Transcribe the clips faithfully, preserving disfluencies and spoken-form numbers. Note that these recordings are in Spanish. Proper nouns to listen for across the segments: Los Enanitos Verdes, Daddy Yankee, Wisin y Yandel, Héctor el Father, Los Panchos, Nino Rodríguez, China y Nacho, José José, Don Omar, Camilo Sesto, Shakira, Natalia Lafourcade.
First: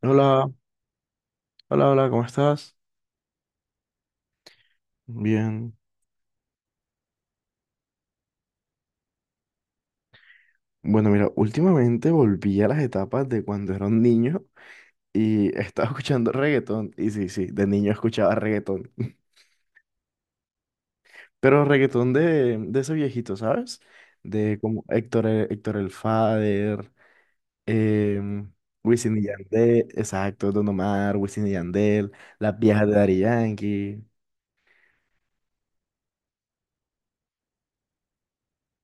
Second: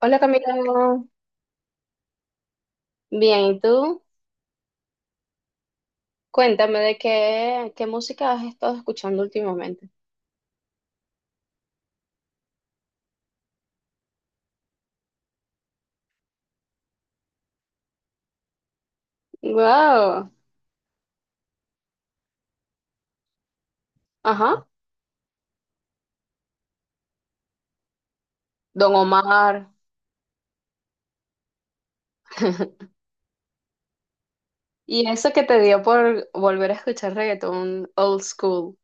Hola Hola, Camilo, hola, hola, ¿cómo estás? bien, ¿y tú? Bien. Cuéntame de qué, qué música has estado escuchando últimamente. Bueno, mira, últimamente volví a las etapas de cuando era un niño y estaba escuchando reggaetón. Y sí, sí, de niño escuchaba reggaetón. Wow, Pero reggaetón de, de ese viejito, ¿sabes? De ajá, como Héctor, eh, Héctor el Father, eh, Don Wisin y Omar. Yandel, exacto, Don Omar, Wisin y Yandel, las viejas de Daddy Yankee. Y eso que te dio por volver a escuchar reggaetón old school.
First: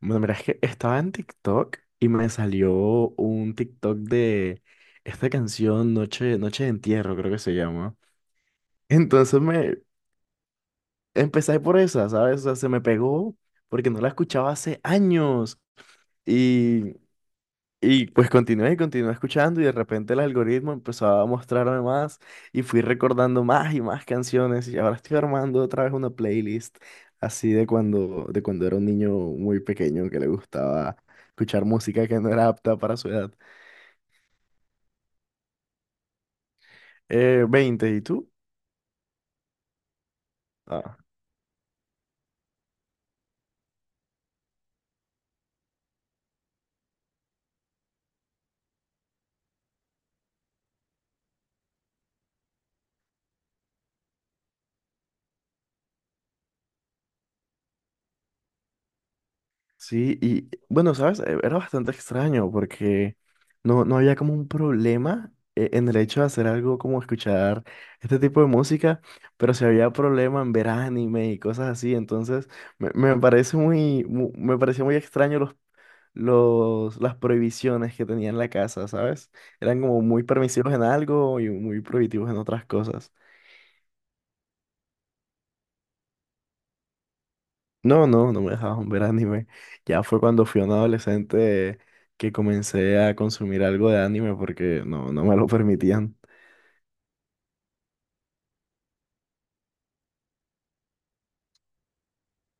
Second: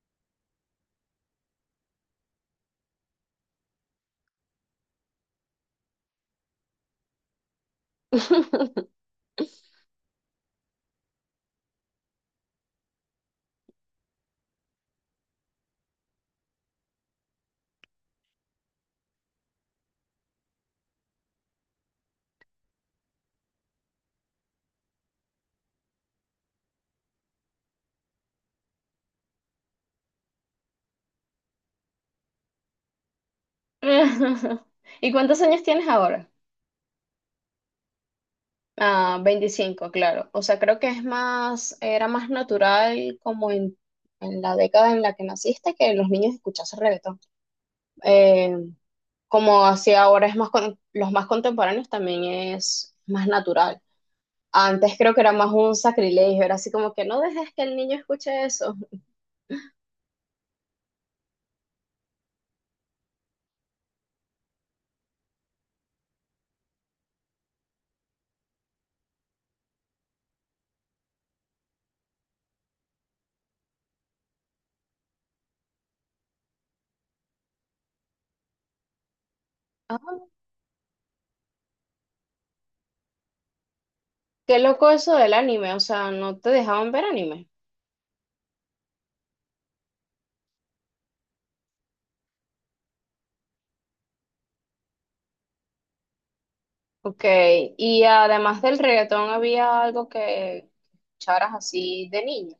Bueno, mira, es que estaba en TikTok y me salió un TikTok de esta canción Noche, Noche de Entierro, creo que se llama. Entonces me empecé por esa, ¿sabes? O sea, se me pegó porque no la escuchaba hace años. y y pues continué y continué escuchando, y de repente el algoritmo empezó a mostrarme más y fui recordando más y más canciones, y ahora estoy armando otra vez una playlist así de cuando, de cuando era un niño muy pequeño que le gustaba escuchar música que no era apta para su edad. ¿Y cuántos años tienes ahora? Eh, veinte, ¿y tú? Ah, veinticinco, claro. O sea, creo que Ah. es más, era más natural como en, en la década en la que naciste que los niños escuchasen reggaetón. Eh, Como así ahora es más con- los más contemporáneos también es más natural. Antes creo que era más un sacrilegio, era así como que no dejes que el niño escuche eso. Sí, y bueno, ¿sabes? Eh, Era bastante extraño porque no, no había como un problema, eh, en el hecho de hacer algo como escuchar este tipo de música, pero sí había problema en ver anime y cosas así. Entonces me, me parece muy, mu- me pareció muy extraño los, los, las prohibiciones que tenía en la casa, ¿sabes? Eran Ah, como muy permisivos en algo y muy prohibitivos en otras cosas. qué loco eso del anime, o sea, no te dejaban ver anime. No, no, no me dejaban ver anime. Ya fue cuando fui un adolescente que comencé a consumir algo de anime porque no, no me lo permitían. Ok, y además del reggaetón había algo que escucharas así de niño.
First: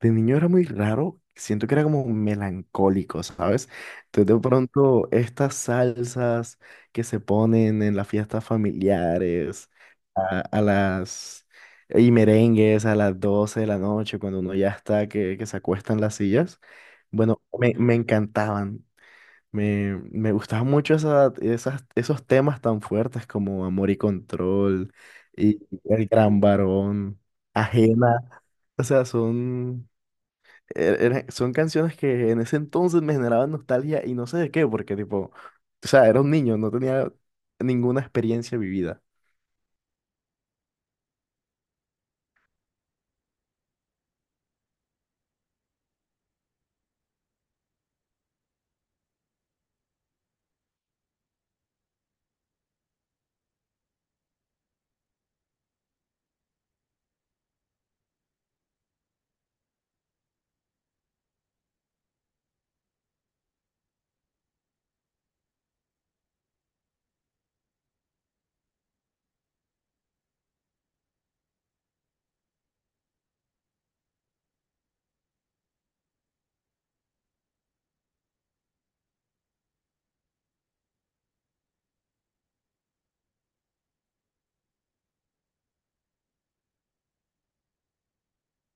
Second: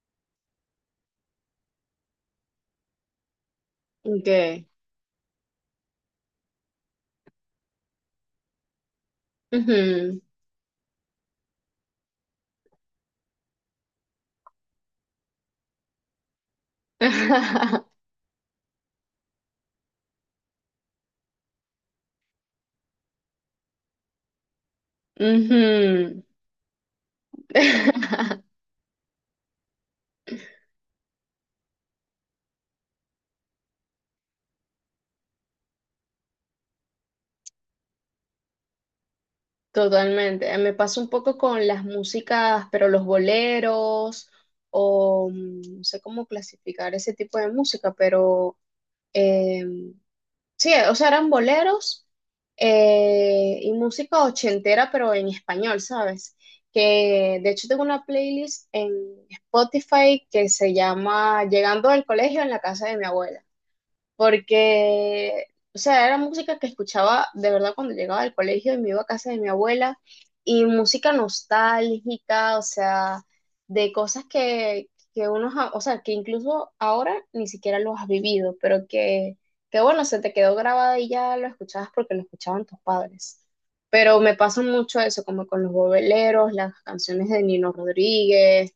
De niño era muy raro, siento que era como melancólico, ¿sabes? Entonces Ok. de pronto estas salsas que se ponen en las fiestas familiares, Ujú. a, a las... y merengues a las doce de la noche, cuando uno ya está, que, que se acuestan las sillas, bueno, me, me encantaban. Me, me gustaban mucho esa- esas, esos temas tan fuertes como Amor y Control y El Ujú. Gran Varón, Ajena. O sea, son, er- era- son canciones que en ese entonces me generaban nostalgia y no sé de qué, porque tipo, o sea, era un niño, no tenía ninguna experiencia vivida. Totalmente. Eh, Me pasa un poco con las músicas, pero los boleros, o mm, no sé cómo clasificar ese tipo de música, pero eh, sí, o sea, eran boleros eh, y música ochentera, pero en español, ¿sabes? Que de hecho tengo una playlist en Spotify que se llama Llegando al Colegio en la Casa de mi Abuela, porque, o sea, era música que escuchaba de verdad cuando llegaba del colegio y me iba a casa de mi abuela, y música nostálgica, o sea, de cosas que, que uno, ja- o sea, que incluso ahora ni siquiera los has vivido, pero que, que bueno, se te quedó grabada y ya lo escuchabas porque lo escuchaban tus padres. Pero me pasa mucho eso, como con los bobeleros, las canciones de Nino Rodríguez,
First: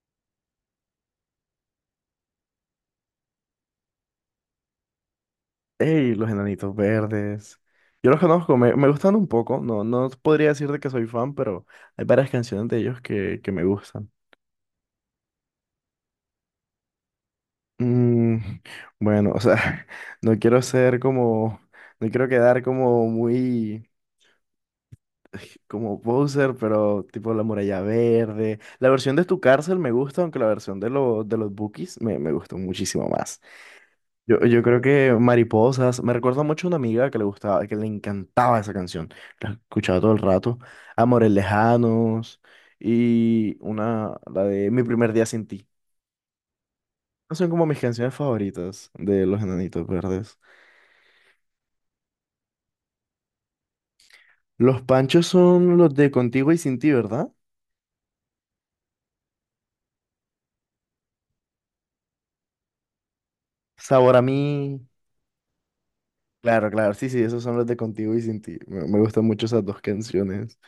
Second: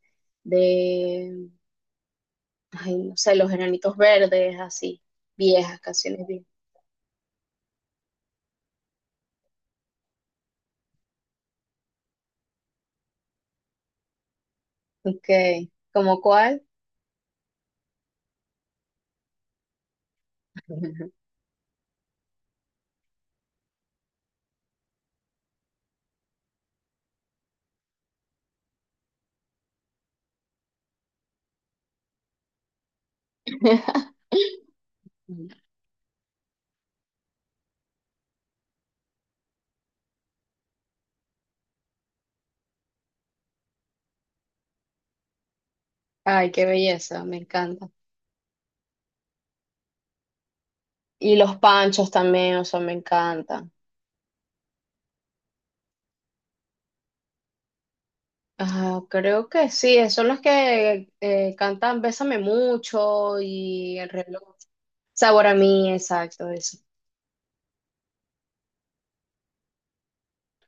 ay, no sé, los Enanitos Verdes, así, viejas, Ey, canciones los viejas. Enanitos Verdes. Yo los conozco, me, me gustan un poco. No, no podría decirte que soy fan, pero hay varias canciones de ellos que, que me gustan. Ok, ¿como cuál? Mm, bueno, o sea, no quiero ser como, no quiero quedar como muy, como poser, pero tipo la muralla verde. La versión de tu cárcel me gusta, aunque la versión de, lo- de los Bookies me, me gustó muchísimo más. Yo, yo creo que Mariposas me recuerda mucho a una amiga que le gustaba, que le encantaba esa canción, la escuchaba todo el rato. Amores Lejanos y una, la de Mi primer día sin ti. Ay, qué belleza, me Son como mis encanta. canciones favoritas de Los Enanitos Verdes. Y los Panchos también, o sea, me encantan. Los panchos son los de contigo y sin ti, ¿verdad? Ah, creo que sí, esos son los que eh, cantan Bésame Mucho y El Sabor a Reloj. mí. Sabor a Mí, exacto, Claro, eso. claro, sí, sí, esos son los de contigo y sin ti. Me, me gustan mucho esas dos canciones.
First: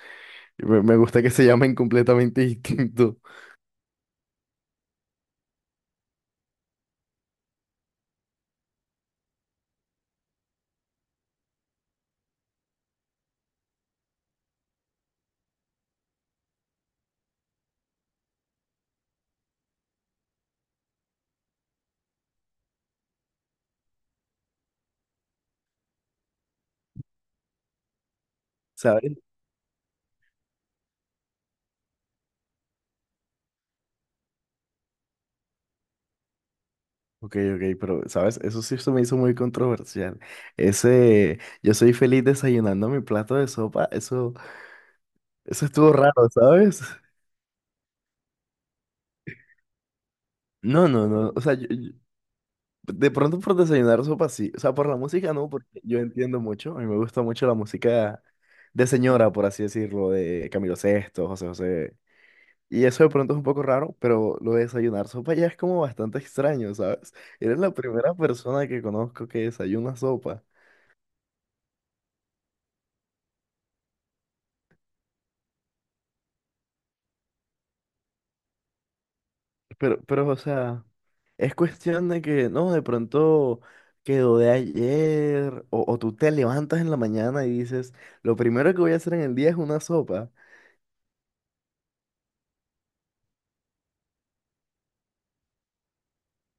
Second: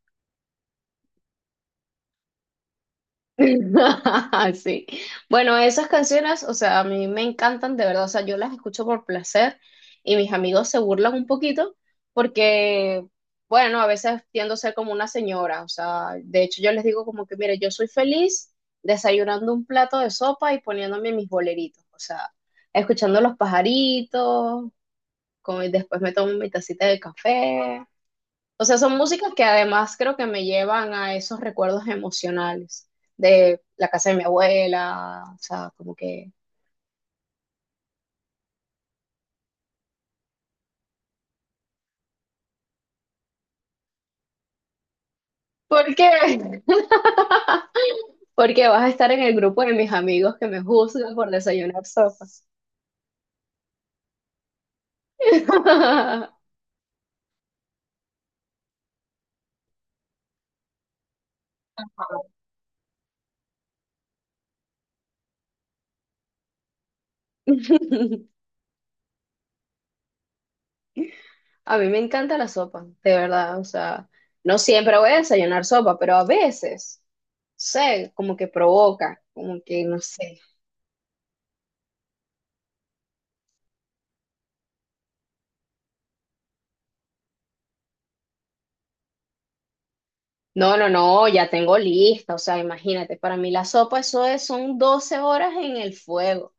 Y Me, me gusta que se llamen completamente distinto, Sí. Bueno, esas canciones, o sea, a mí me encantan de verdad, o sea, yo las escucho por placer y mis amigos se burlan un poquito, porque, bueno, a veces tiendo a ser como una señora. O sea, de hecho yo les digo como que, mire, yo soy feliz desayunando un plato de sopa y poniéndome mis boleritos, o sea, escuchando los pajaritos, como, y después me tomo mi tacita de café. O sea, son ¿sabes? músicas que además creo que me llevan a esos recuerdos emocionales de la casa de mi abuela, o sea, como que... Ok, ok, pero, ¿sabes? Eso sí se me hizo muy controversial. Ese, yo soy feliz desayunando mi plato de sopa, eso, eso estuvo ¿Por raro, qué? ¿sabes? Porque vas a estar en el grupo de mis amigos que me No, no, juzgan por no, o sea, yo, desayunar sopas. de pronto por desayunar sopa sí. O sea, por la música no, porque yo entiendo mucho. A mí me gusta mucho la música de señora, por así decirlo, de Camilo Sesto, José José. Y eso de pronto es un poco raro, pero lo de desayunar sopa ya es como bastante extraño, ¿sabes? Eres la primera persona que conozco que desayuna sopa. A mí me encanta la sopa, de verdad. O sea, no siempre voy a desayunar sopa, pero a veces, no sé, como que provoca, como que no Pero, pero, o sé. sea, es cuestión de que, no, de pronto quedó de ayer, o, o tú te levantas en la mañana y dices, lo primero que voy a hacer en el día es una sopa. No, no, no, ya tengo lista, o sea, imagínate, para mí la sopa eso es, son doce horas en el fuego.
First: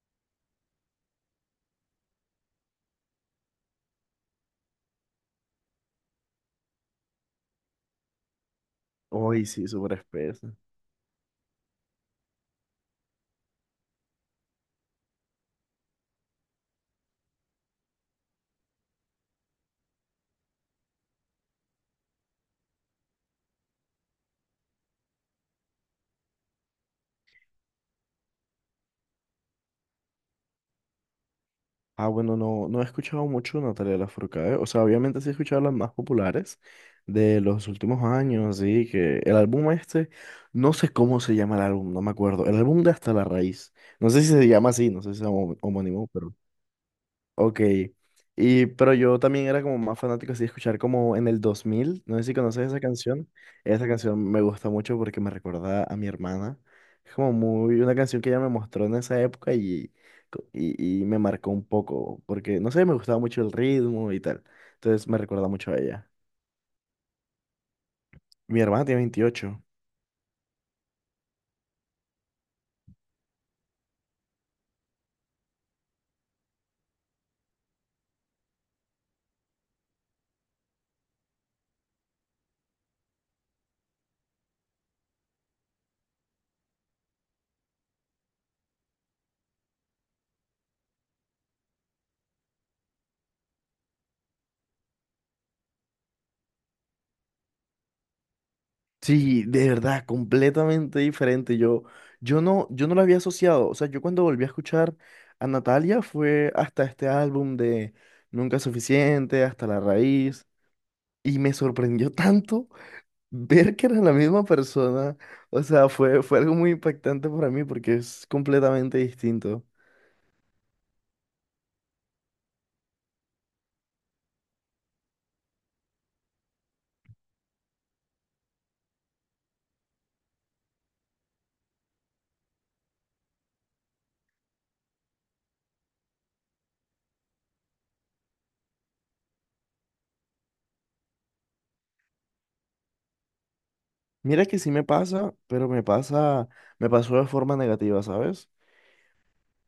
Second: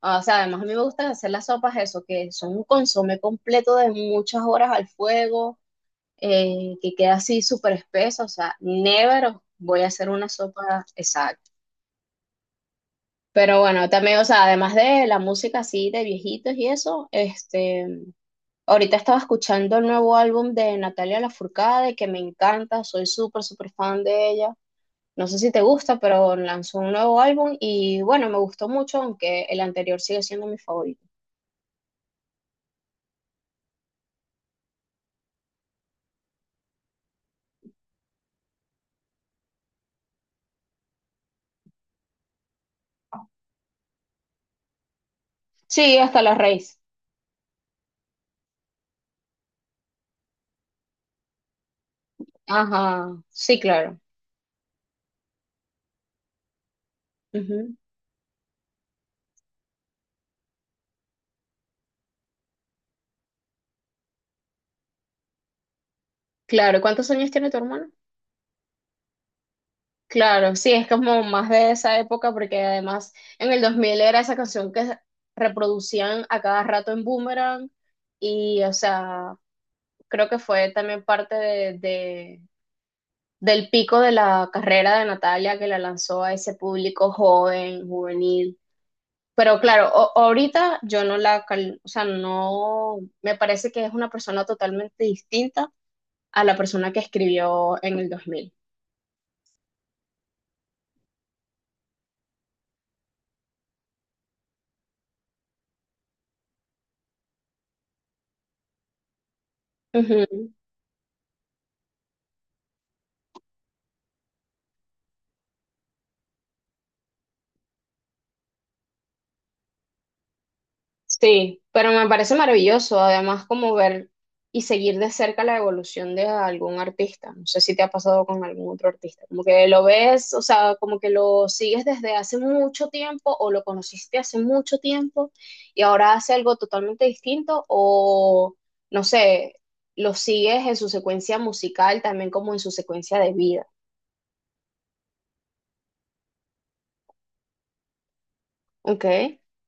Ah, o sea, además a mí me gusta hacer las sopas eso, que son un consomé completo de muchas horas al fuego, eh, que queda así súper espeso, o sea, never Uy, sí, voy a súper hacer una espesa. sopa exacta. Pero bueno, también, o sea, además de la música así de viejitos y eso, este, ahorita estaba escuchando el nuevo álbum de Natalia Lafourcade, que me encanta, soy súper, súper fan de ella. No sé si te gusta, pero lanzó un nuevo álbum y bueno, me gustó mucho, aunque el anterior sigue siendo mi favorito. Ah, bueno, no, no he escuchado mucho Natalia Lafourcade. O sea, obviamente sí he escuchado las más populares de los últimos años, sí, que el álbum este, no sé cómo se llama el álbum, no me acuerdo. El álbum de Hasta la Raíz. No sé si se llama así, no sé si es Sí, homónimo, Hasta pero... la Raíz. Ok. Y, pero yo también era como más fanático así de escuchar como En el dos mil, no sé si conoces esa Ajá, canción. sí, Esa claro. canción me gusta mucho porque me recuerda a mi hermana. Es como Ujú. muy una canción que ella me mostró en esa época y, co- y, y me marcó un poco porque, no sé, me gustaba mucho el ritmo y tal. Entonces me recuerda mucho a ella. Claro, ¿cuántos años tiene tu hermano? Mi hermana tiene veintiocho. Claro, sí, es como más de esa época, porque además en el dos mil era esa canción que reproducían a cada rato en Boomerang. Y o sea, creo que fue también parte de, de- del pico de la carrera de Natalia, que la lanzó a ese público joven, juvenil. Pero claro, o- ahorita yo no la, cal- o sea, no, me parece que es una persona totalmente distinta a la persona que escribió en el dos mil. Sí, de verdad, completamente diferente. Yo, yo no, yo no la había asociado. O sea, yo cuando volví a escuchar a Natalia fue hasta este álbum de Nunca es suficiente, hasta la Ujú. raíz. Y me sorprendió tanto ver que era la misma persona. O sea, fue, fue algo muy impactante para mí porque es completamente distinto. Sí, pero me parece maravilloso, además como ver y seguir de cerca la evolución de algún artista. No sé si te ha pasado con algún otro artista, como que lo ves, o sea, como que lo sigues desde hace mucho tiempo o lo conociste hace mucho tiempo y ahora hace algo totalmente distinto o, no sé, lo sigues en su secuencia musical, también como en su secuencia de vida. Mira que sí me pasa, pero me pasa, me pasó de forma negativa, ¿sabes? Ok.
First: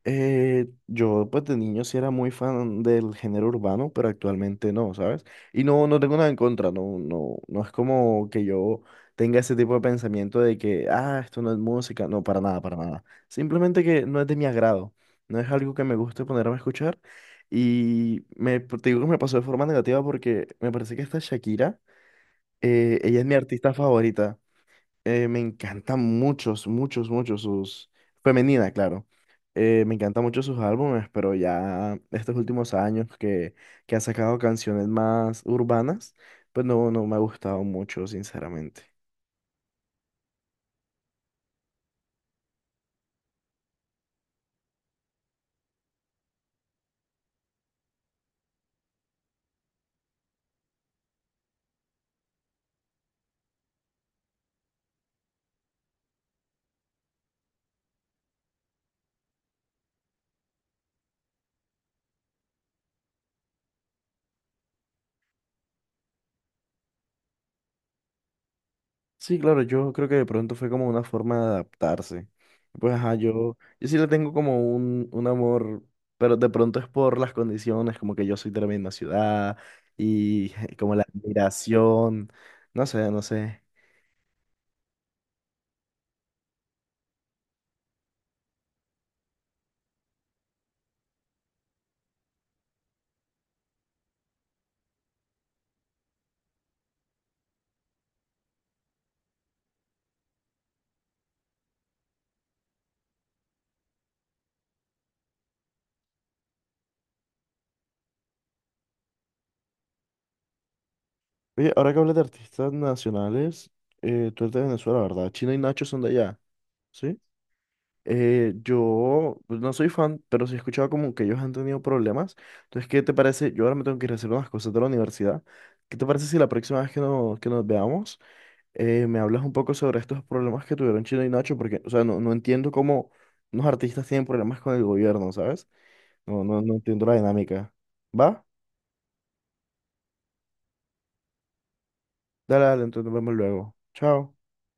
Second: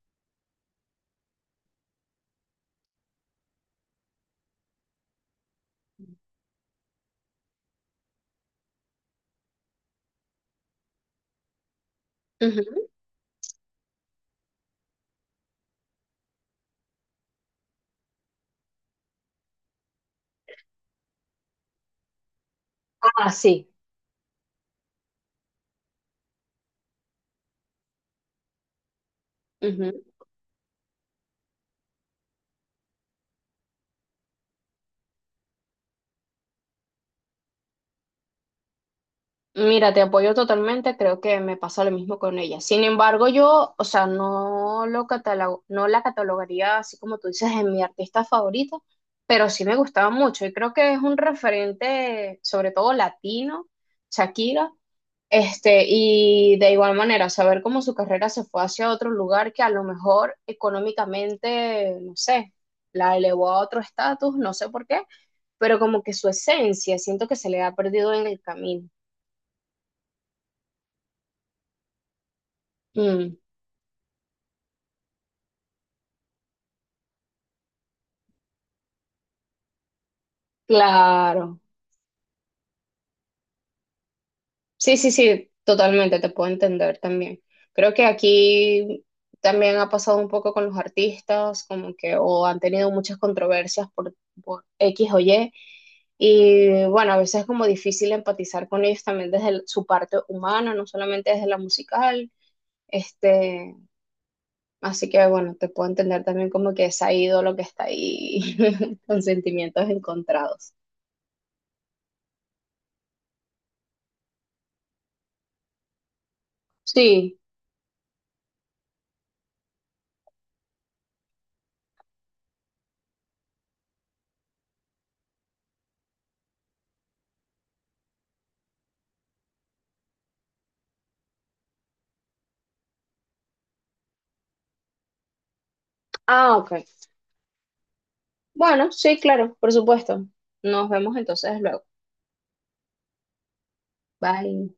Eh, yo pues de niño sí era muy fan del género urbano, pero actualmente no, ¿sabes? Y no, no tengo nada en contra, no, no, no es como que yo tenga ese tipo de pensamiento de que, ah, esto no es música, no, para nada, para Ujú. nada. Simplemente que no es de mi agrado, no es algo que me guste ponerme a escuchar. Y me, te digo que me pasó de forma negativa porque me parece que esta Shakira, eh, ella es Ah, mi sí. artista favorita. Eh, me encantan muchos, muchos, muchos sus... Femenina, claro. Eh, me encantan mucho sus álbumes, pero ya estos últimos años que, que ha sacado canciones más urbanas, pues no, no me ha gustado mucho, sinceramente. Mira, te apoyo totalmente, creo que me pasa lo mismo con ella. Sin embargo, yo, o sea, no lo catalogo, no la catalogaría así como tú dices en mi artista favorita, pero sí me gustaba mucho y creo que es un referente, sobre todo latino, Shakira, este, y de igual manera, saber cómo su carrera se fue hacia otro lugar que a lo mejor económicamente, no sé, la elevó a otro estatus, no sé por qué, pero como que su esencia, siento que se le ha perdido en el camino. Sí, claro, yo creo que de pronto fue como una forma de adaptarse. Pues ajá, Mm. yo, yo sí le tengo como un, un amor, pero de pronto es por las condiciones, como que yo soy de la misma ciudad y como la Claro, admiración, no sé, no sé. sí, sí, sí, totalmente, te puedo entender también. Creo que aquí también ha pasado un poco con los artistas, como que o han tenido muchas controversias por, por, X o Y, y bueno, a veces es como difícil empatizar con ellos también desde el- su parte humana, no solamente desde la musical, este, así que bueno, te puedo entender también como que esa ídolo que está ahí con sentimientos encontrados. Oye, ahora que hablas de artistas nacionales, eh, tú eres de Venezuela, ¿verdad? China y Nacho son de allá, ¿sí? Sí, Eh, yo pues, no soy fan, pero sí he escuchado como que ellos han tenido problemas. Entonces, ¿qué te parece? Yo ahora me tengo que ir a hacer unas cosas de la universidad. ¿Qué te parece si la próxima vez que, no- que nos veamos, eh, me hablas un poco sobre estos problemas que tuvieron China y Nacho? Porque, o sea, no, no entiendo cómo unos artistas tienen problemas con el gobierno, ¿sabes? No, ah, no, ok. no entiendo la dinámica. ¿Va? Bueno, sí, claro, por supuesto. Nos vemos entonces luego. Dale, dale, entonces nos vemos luego. Chao. Bye.